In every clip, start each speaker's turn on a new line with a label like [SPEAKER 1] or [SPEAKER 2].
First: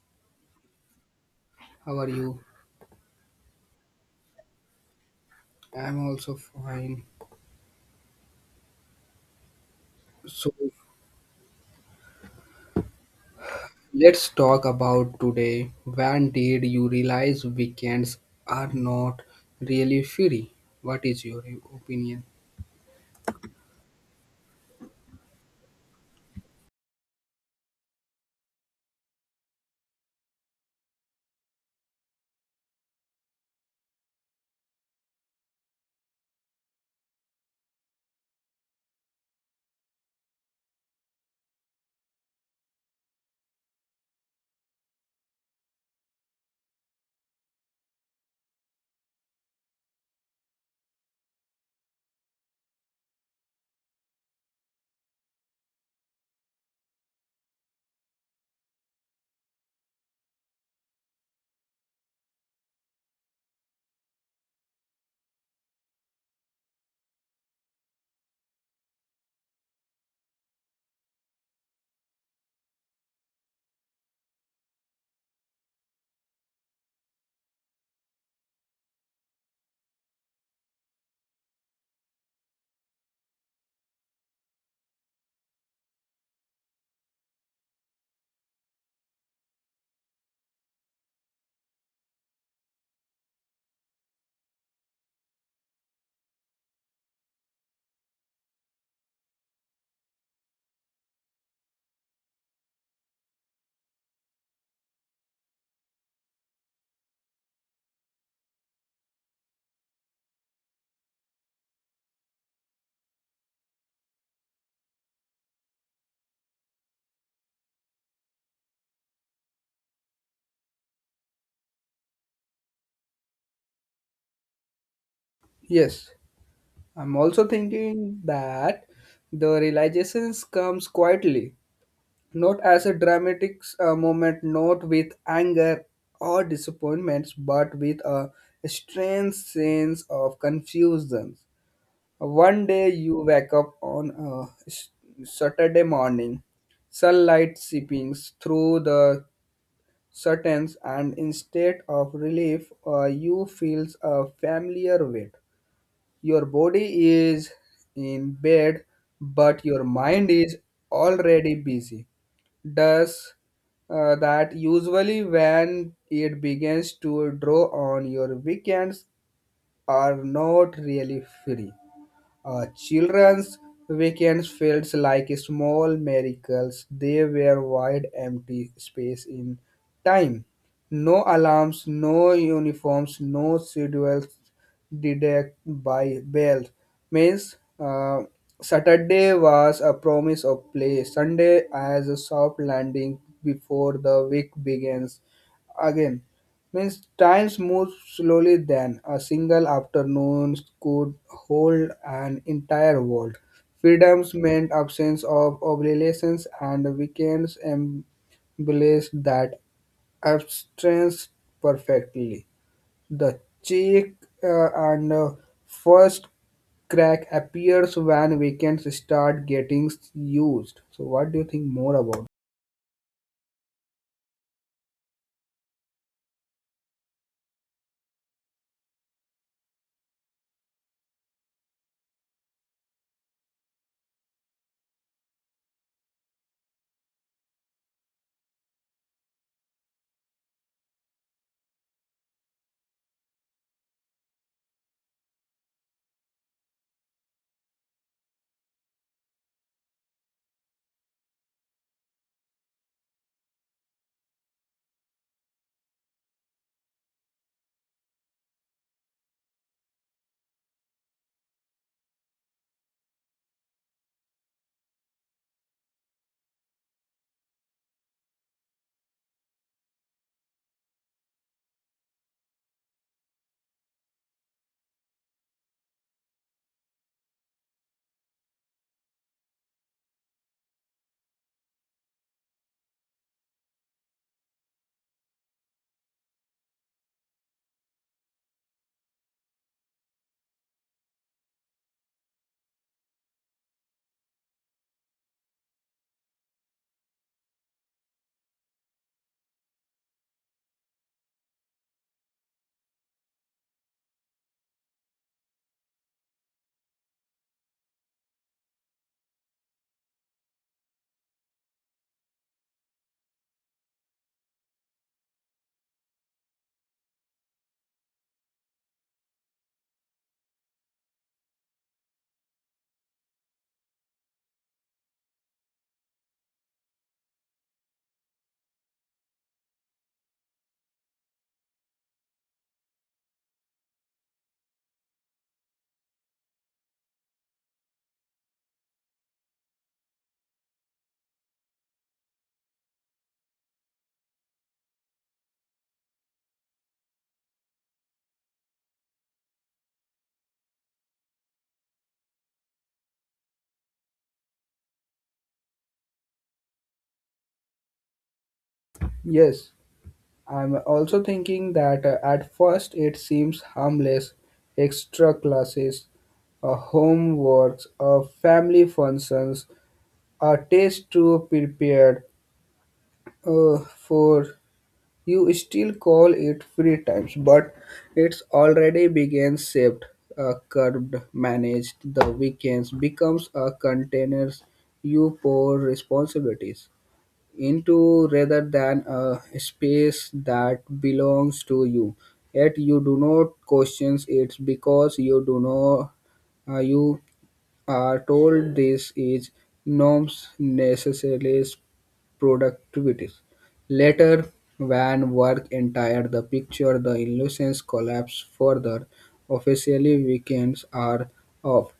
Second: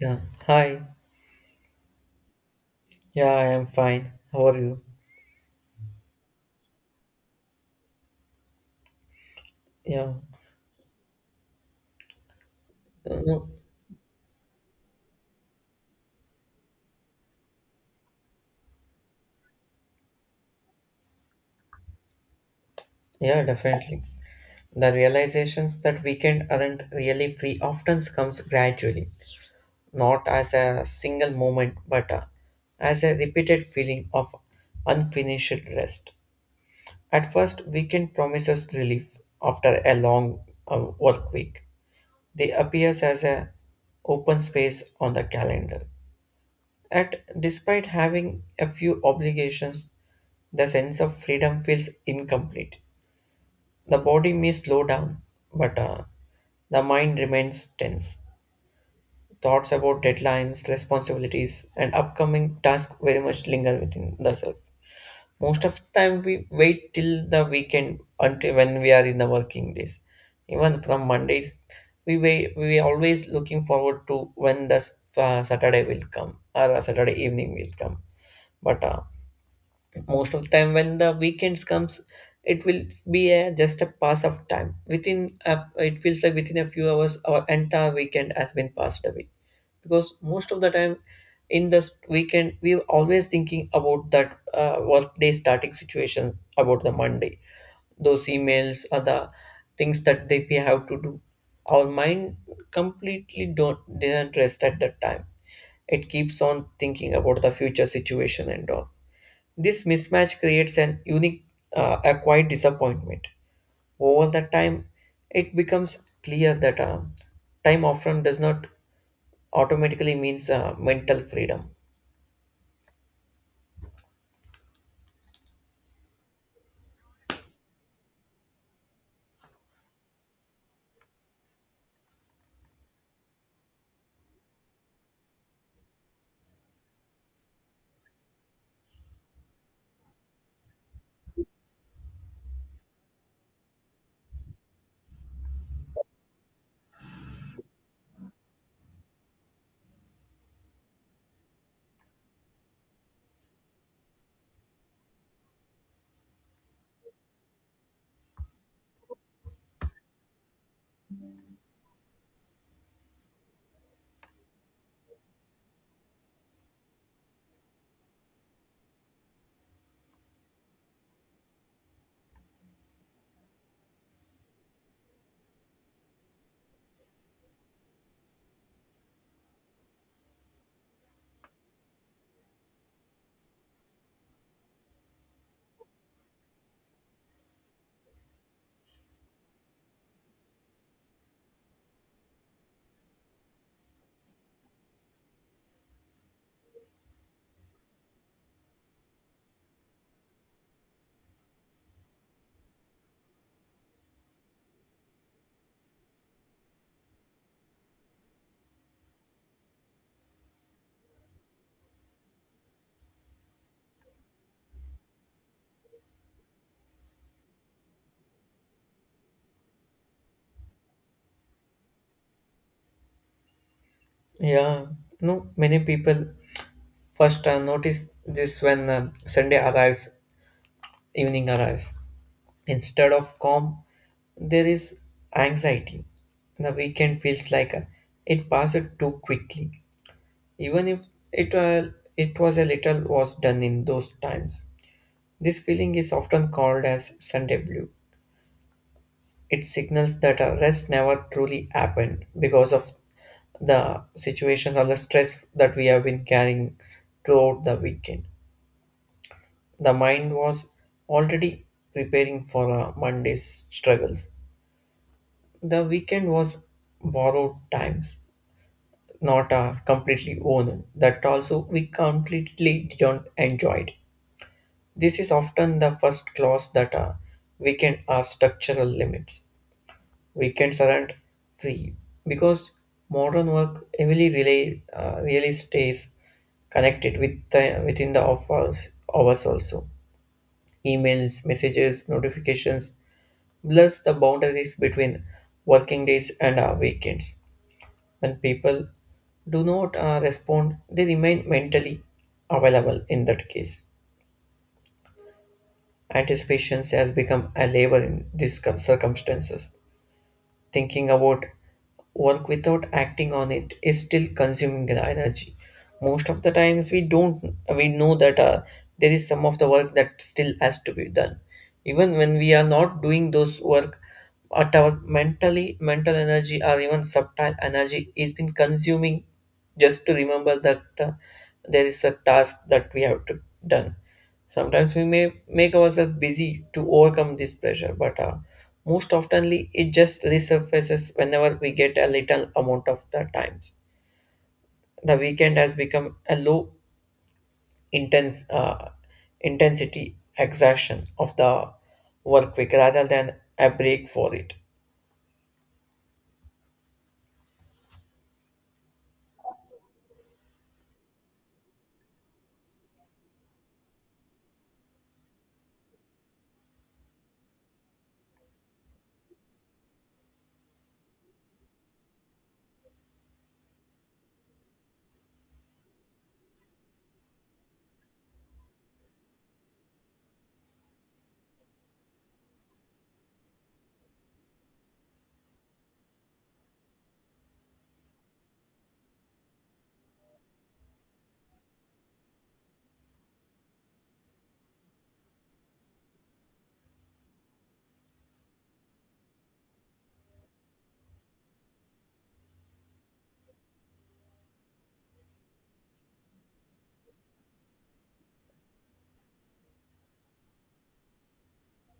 [SPEAKER 1] Yeah. Hi.
[SPEAKER 2] How are you?
[SPEAKER 1] Yeah, I am fine. How are you?
[SPEAKER 2] I'm also fine.
[SPEAKER 1] Yeah.
[SPEAKER 2] So
[SPEAKER 1] Mhm.
[SPEAKER 2] let's talk about today. When did you realize weekends are not really free? What is your opinion?
[SPEAKER 1] Yeah, definitely. The realizations that weekend aren't really free often comes gradually, not as a single moment, but as a repeated feeling of unfinished rest. At first, weekend promises relief after a long work week. They appears as a open space on the calendar at despite having a few obligations, the sense of freedom feels incomplete. The body may slow down, but the mind remains tense. Thoughts about deadlines, responsibilities, and upcoming tasks very much linger within the self. Most of the time, we wait till the weekend until when we are in the working days. Even from Mondays, we wait, we always looking forward to when the Saturday will come or Saturday evening will come. But most of the time when the weekends comes it will be a just a pass of time within a, it feels like within a few hours our entire weekend has been passed away because most of the time in this weekend we are always thinking about that work day starting situation about the monday, those emails or the things that they we have to do, our mind completely don't didn't rest at that time. It keeps on thinking about the future situation and all this mismatch creates an unique, a quiet disappointment. Over the time, it becomes clear that time often does not automatically means mental freedom.
[SPEAKER 2] Yes, I'm also thinking that the realizations comes quietly, not as a dramatic moment, not with anger or disappointments, but with a strange sense of confusion. One day you wake up on a s- Saturday morning, sunlight seeping through the curtains, and instead of relief, you feel a familiar weight. Your body is in bed, but your mind is already busy. Does that usually when it begins to draw on your weekends are not really free. Children's weekends felt like small miracles. They were wide empty space in time. No alarms, no uniforms, no schedules deducted by bells. Means Saturday was a promise of play. Sunday as a soft landing before the week begins again. Means times move slowly then. A single afternoon could hold an entire world. Freedoms meant absence of obligations and weekends embraced that absence perfectly. The cheek and first crack appears when weekends start getting used. So what do you think more about?
[SPEAKER 1] Yeah, no, many people first notice this when Sunday arrives, evening arrives. Instead of calm, there is anxiety. The weekend feels like it passed too quickly, even if it, it was a little was done in those times. This feeling is often called as Sunday blue. It signals that a rest never truly happened because of the situations or the stress that we have been carrying throughout the weekend. The mind was already preparing for Monday's struggles. The weekend was borrowed times, not completely owned. That also we completely don't enjoy it. This is often the first clause that a weekend are structural limits. Weekends aren't free because modern work heavily really, really stays connected with the, within the hours also. Emails, messages, notifications blurs the boundaries between working days and weekends. When people do not respond, they remain mentally available in that case. Anticipation has become a labor in these circumstances. Thinking about work without acting on it is still consuming the energy. Most of the times, we don't we know that there is some of the work that still has to be done. Even when we are not doing those work, at our mental energy or even subtle energy is been consuming just to remember that there is a task that we have to done. Sometimes we may make ourselves busy to overcome this pressure, but most oftenly it just resurfaces whenever we get a little amount of the times. The weekend has become a low intense intensity exertion of the work week rather than a break for it.
[SPEAKER 2] Yes. I'm also thinking that at first it seems harmless extra classes, homeworks, family functions, a test to prepare for. You still call it free times, but it's already began shaped, curbed, managed. The weekends becomes a container you pour responsibilities into rather than a space that belongs to you. Yet you do not question it because you do not you are told this is norms necessarily productivity. Later, when work entire the picture, the illusions collapse further. Officially, weekends are off.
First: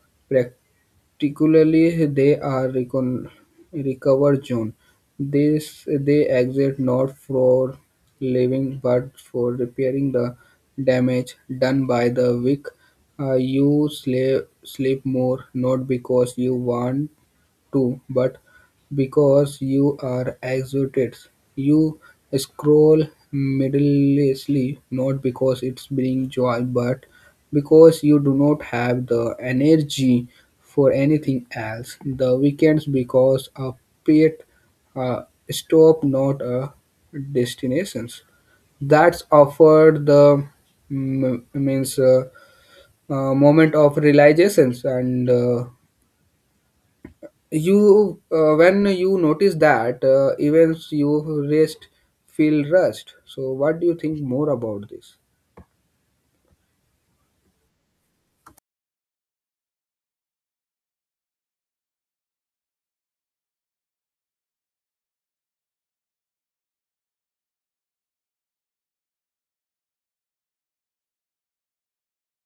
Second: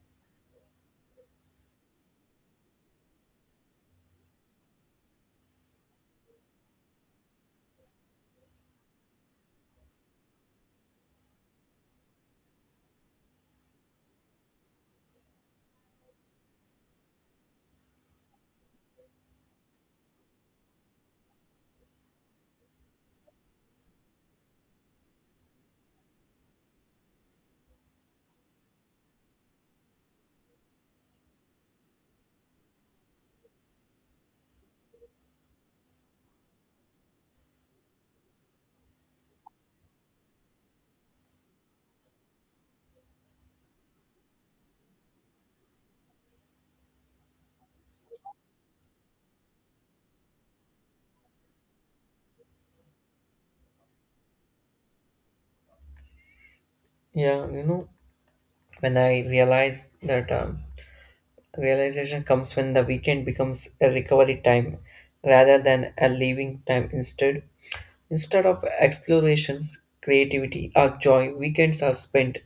[SPEAKER 2] Particularly, they are recovered zone. This they exist not for living but for repairing the damage done by the weak. You sleep, more not because you want too, but because you are exhausted, you scroll mindlessly, not because it's bringing joy, but because you do not have the energy for anything else. The weekends because a pit uh, stop, not a destinations that's offered the mm, means moment of realizations and when you notice that, events you rest feel rushed. So, what do you think more about this?
[SPEAKER 1] Yeah, you know, when I realized that. Realization comes when the weekend becomes a recovery time rather than a leaving time. Instead of explorations, creativity, or joy, weekends are spent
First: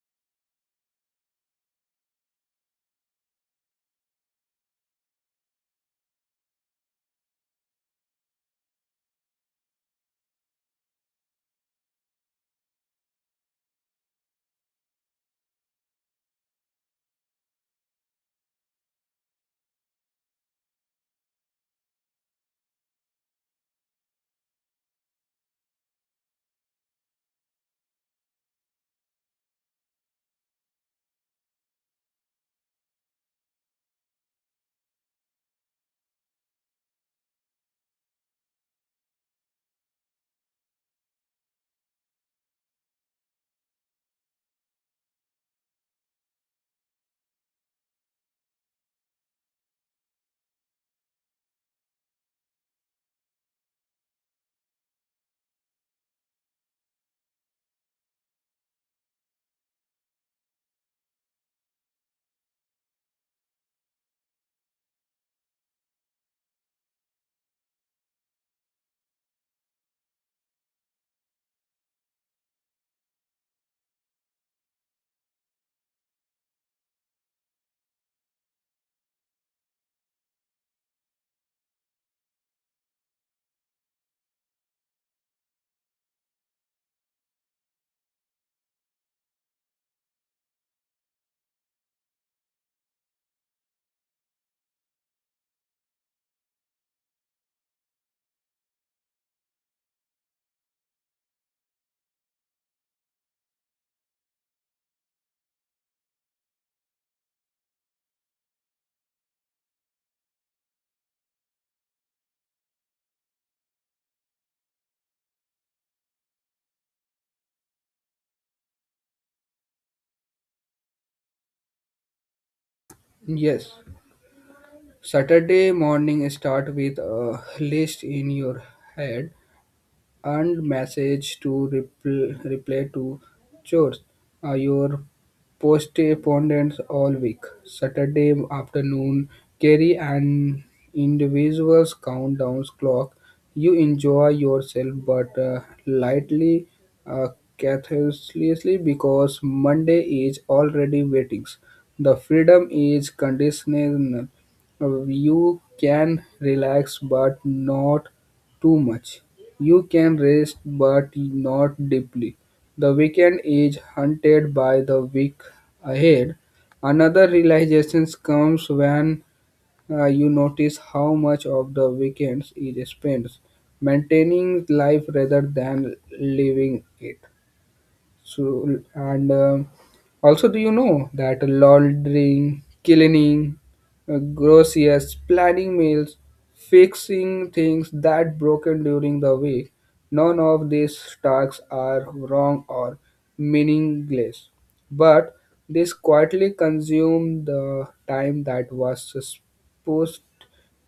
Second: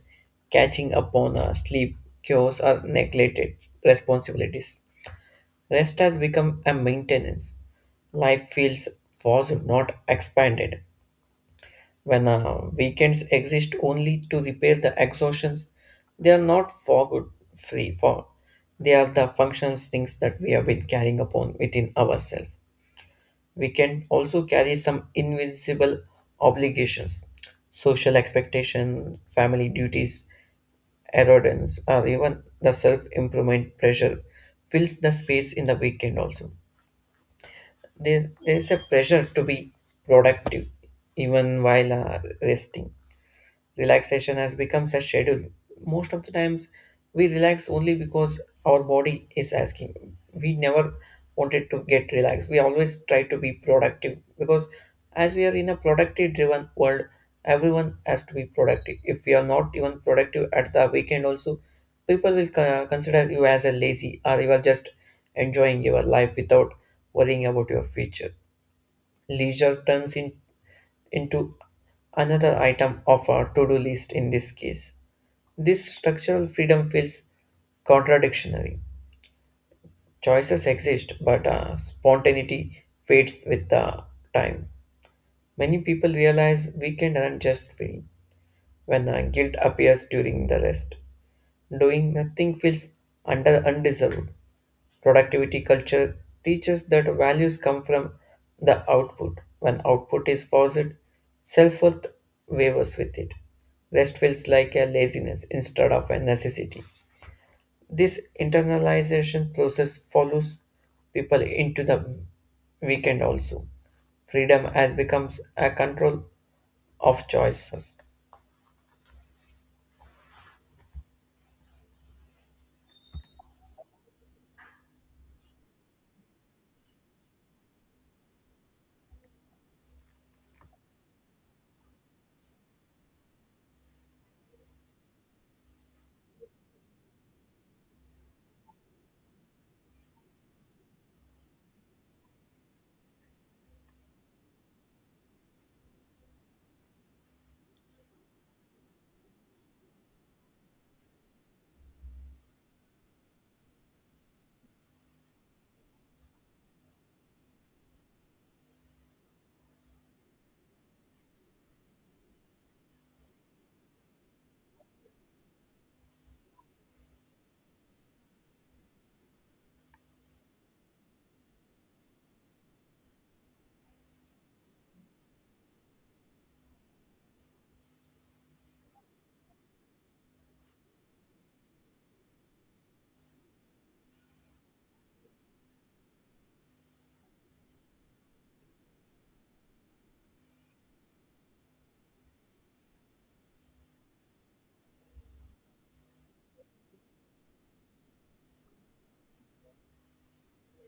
[SPEAKER 1] catching up on our sleep, chores, or neglected responsibilities. Rest has become a maintenance. Life feels forced, not expanded. When weekends exist only to repair the exhaustions, they are not for good free for. They are the functions things that we have been carrying upon within ourselves. We can also carry some invisible obligations, social expectation, family duties, erodence, or even the self-improvement pressure fills the space in the weekend also. There is a pressure to be productive even while resting relaxation has become a schedule. Most of the times, we relax only because our body is asking. We never wanted to get relaxed. We always try to be productive because as we are in a productive driven world, everyone has to be productive. If we are not even productive at the weekend, also, people will consider you as a lazy or you are just enjoying your life without worrying about your future. Leisure turns in into another item of our to-do list in this case. This structural freedom feels contradictory. Choices exist, but spontaneity fades with the time. Many people realize weekend aren't just free when guilt appears during the rest. Doing nothing feels under undeserved. Productivity culture teaches that values come from the output. When output is forced, self worth wavers with it. Rest feels like a laziness instead of a necessity. This internalization process follows people into the weekend also. Freedom has becomes a control of choices.
[SPEAKER 2] Yes, Saturday morning start with a list in your head and message to reply to chores. Your postponements all week. Saturday afternoon carry an individual's countdown clock. You enjoy yourself but lightly uh, carelessly because Monday is already waiting. The freedom is conditional. You can relax but not too much. You can rest, but not deeply. The weekend is hunted by the week ahead. Another realization comes when you notice how much of the weekend is spent maintaining life rather than living it. So, and also, do you know that laundering, cleaning, groceries, planning meals, fixing things that broken during the week, none of these tasks are wrong or meaningless, but this quietly consume the time that was supposed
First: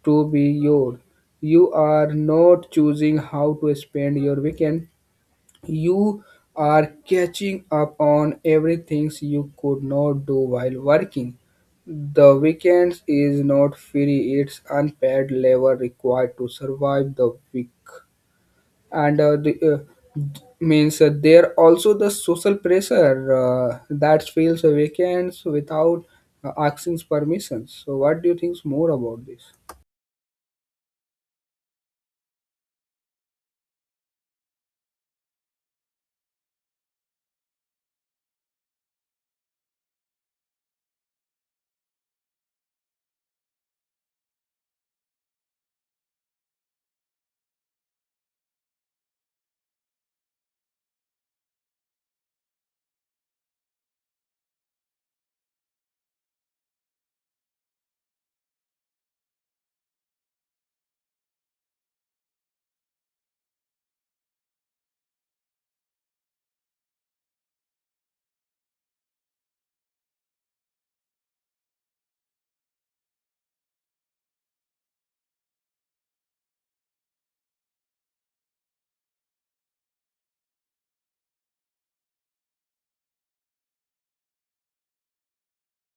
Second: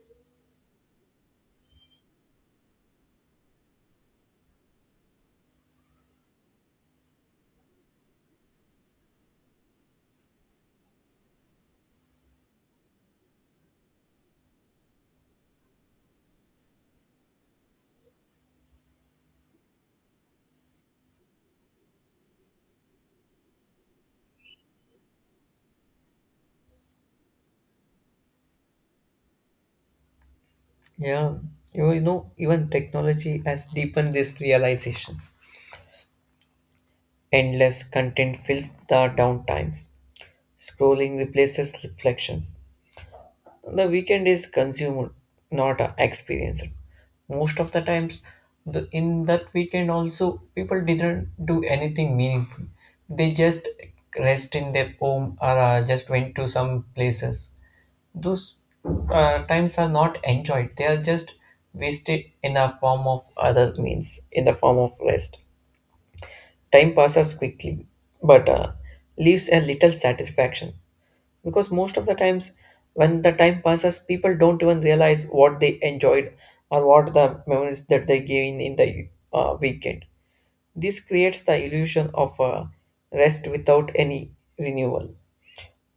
[SPEAKER 2] to be yours. You are not choosing how to spend your weekend, you are catching up on everything you could not do while working. The weekends is not free, it's unpaid labor required to survive the week. And the, d- means There also the social pressure that fills the weekends without asking permission. So what do you think more about this?
[SPEAKER 1] Yeah, you know, even technology has deepened these realizations. Endless content fills the downtimes. Scrolling replaces reflections. The weekend is consumed, not experienced. Most of the times, the, in that weekend also, people didn't do anything meaningful. They just rest in their home or just went to some places. Those times are not enjoyed. They are just wasted in a form of other means, in the form of rest. Time passes quickly, but leaves a little satisfaction because most of the times when the time passes, people don't even realize what they enjoyed or what the memories that they gain in the weekend. This creates the illusion of rest without any renewal.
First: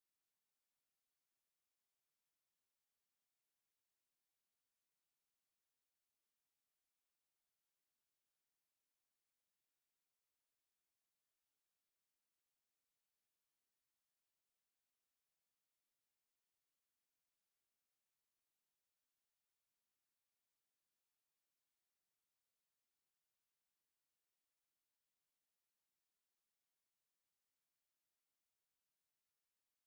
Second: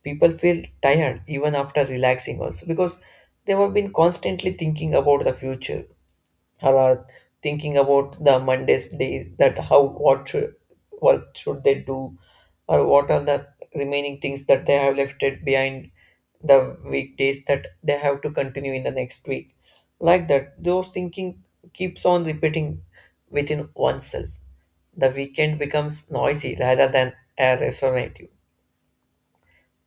[SPEAKER 1] People feel tired even after relaxing also because they have been constantly thinking about the future are thinking about the Monday's day that how what should they do or what are the remaining things that they have left it behind the weekdays that they have to continue in the next week, like that those thinking keeps on repeating within oneself. The weekend becomes noisy rather than a restorative.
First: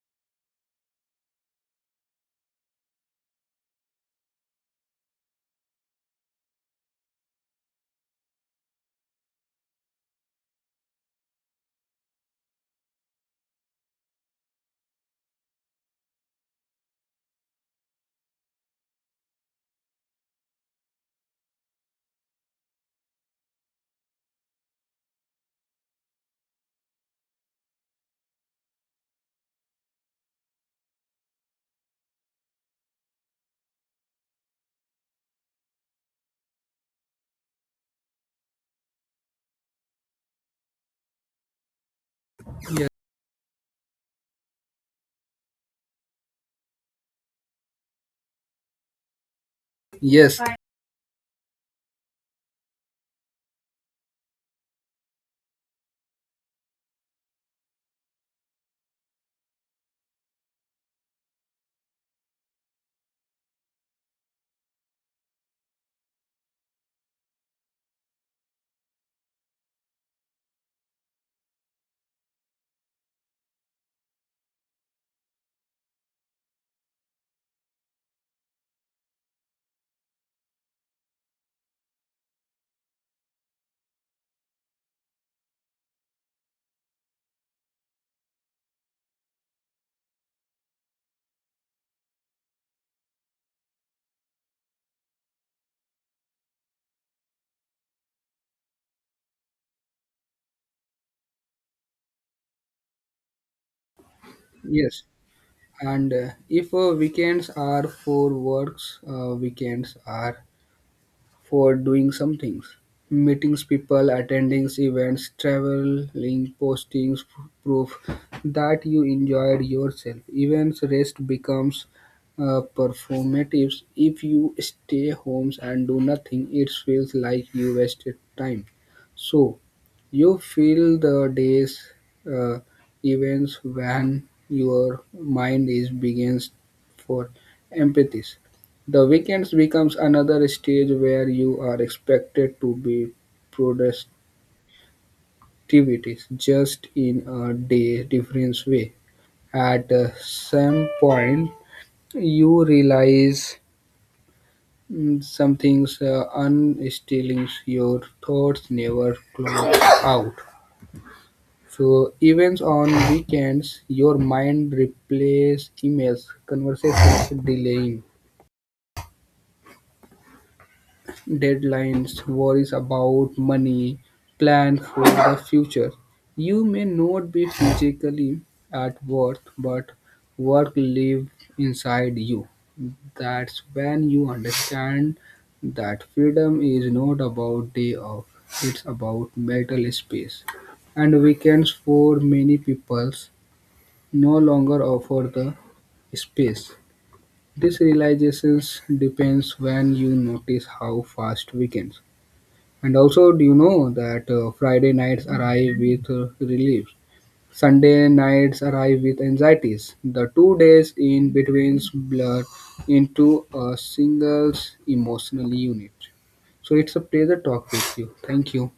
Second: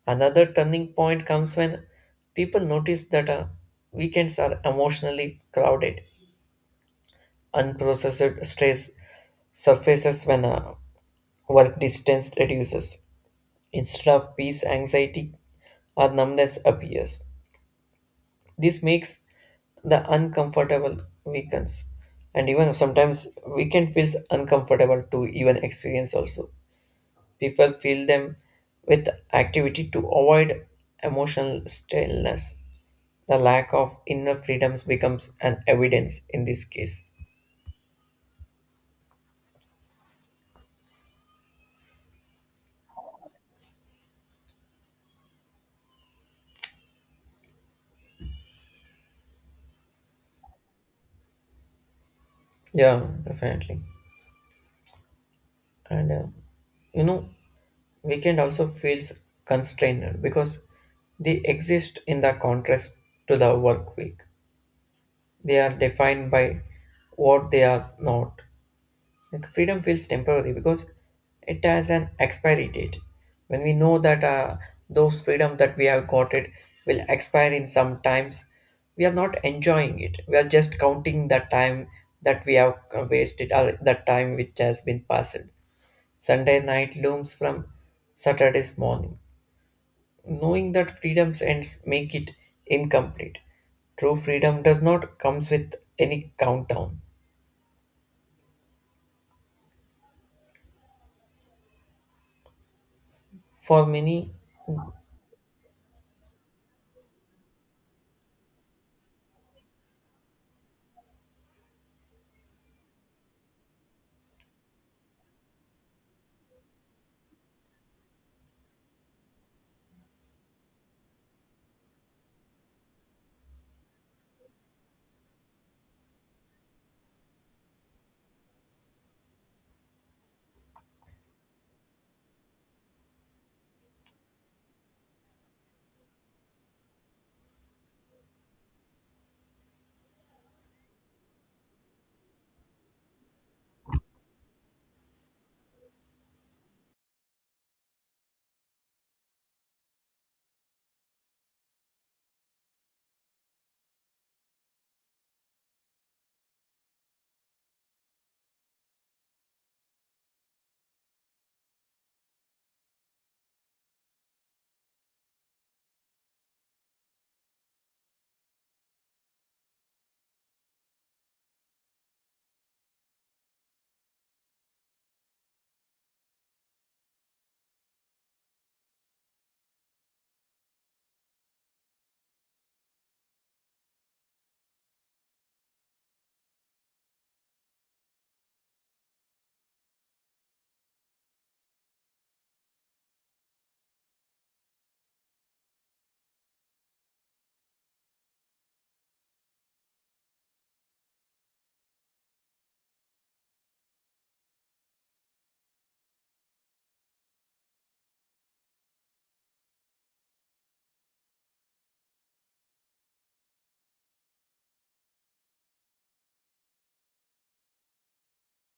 [SPEAKER 1] Another turning point comes when people notice that weekends are emotionally crowded. Unprocessed stress surfaces when work distance reduces. Instead of peace, anxiety or numbness appears. This makes the uncomfortable weakens. And even sometimes weekend feels uncomfortable to even experience also. People fill them with activity to avoid emotional stillness. The lack of inner freedoms becomes an evidence in this case.
[SPEAKER 2] Yes. Yes.
[SPEAKER 1] Yeah, definitely. And You know, weekend also feels constrained because they exist in the contrast to the work week. They are defined by what they are not, like freedom feels temporary because it has an expiry date. When we know that those freedom that we have got it will expire in some times, we are not enjoying it, we are just counting the time that we have wasted or the time which has been passed. Sunday night looms from Saturday's morning. Knowing that freedom's ends make it incomplete. True freedom does not comes with any countdown. For many,
[SPEAKER 2] Yes. And if weekends are for works, weekends are for doing some things. Meetings, people, attending events, traveling, postings proof that you enjoyed yourself. Events rest becomes performative. If you stay homes and do nothing, it feels like you wasted time. So, you feel the days uh, events when your mind is begins for empathies the weekends becomes another stage where you are expected to be productivities just in a day difference way. At some point, you realize some things unstilling your thoughts never close out. So events on weekends, your mind replaces emails, conversations delaying deadlines, worries about money, plan for the future. You may not be physically at work, but work lives inside you. That's when you understand that freedom is not about day off, it's about mental space. And weekends for many people, no longer offer the space. This realization depends when you notice how fast weekends and also, do you know that Friday nights arrive with relief, Sunday nights arrive with anxieties. The 2 days in between blur into a single emotional unit. So it's a pleasure talk with you. Thank you.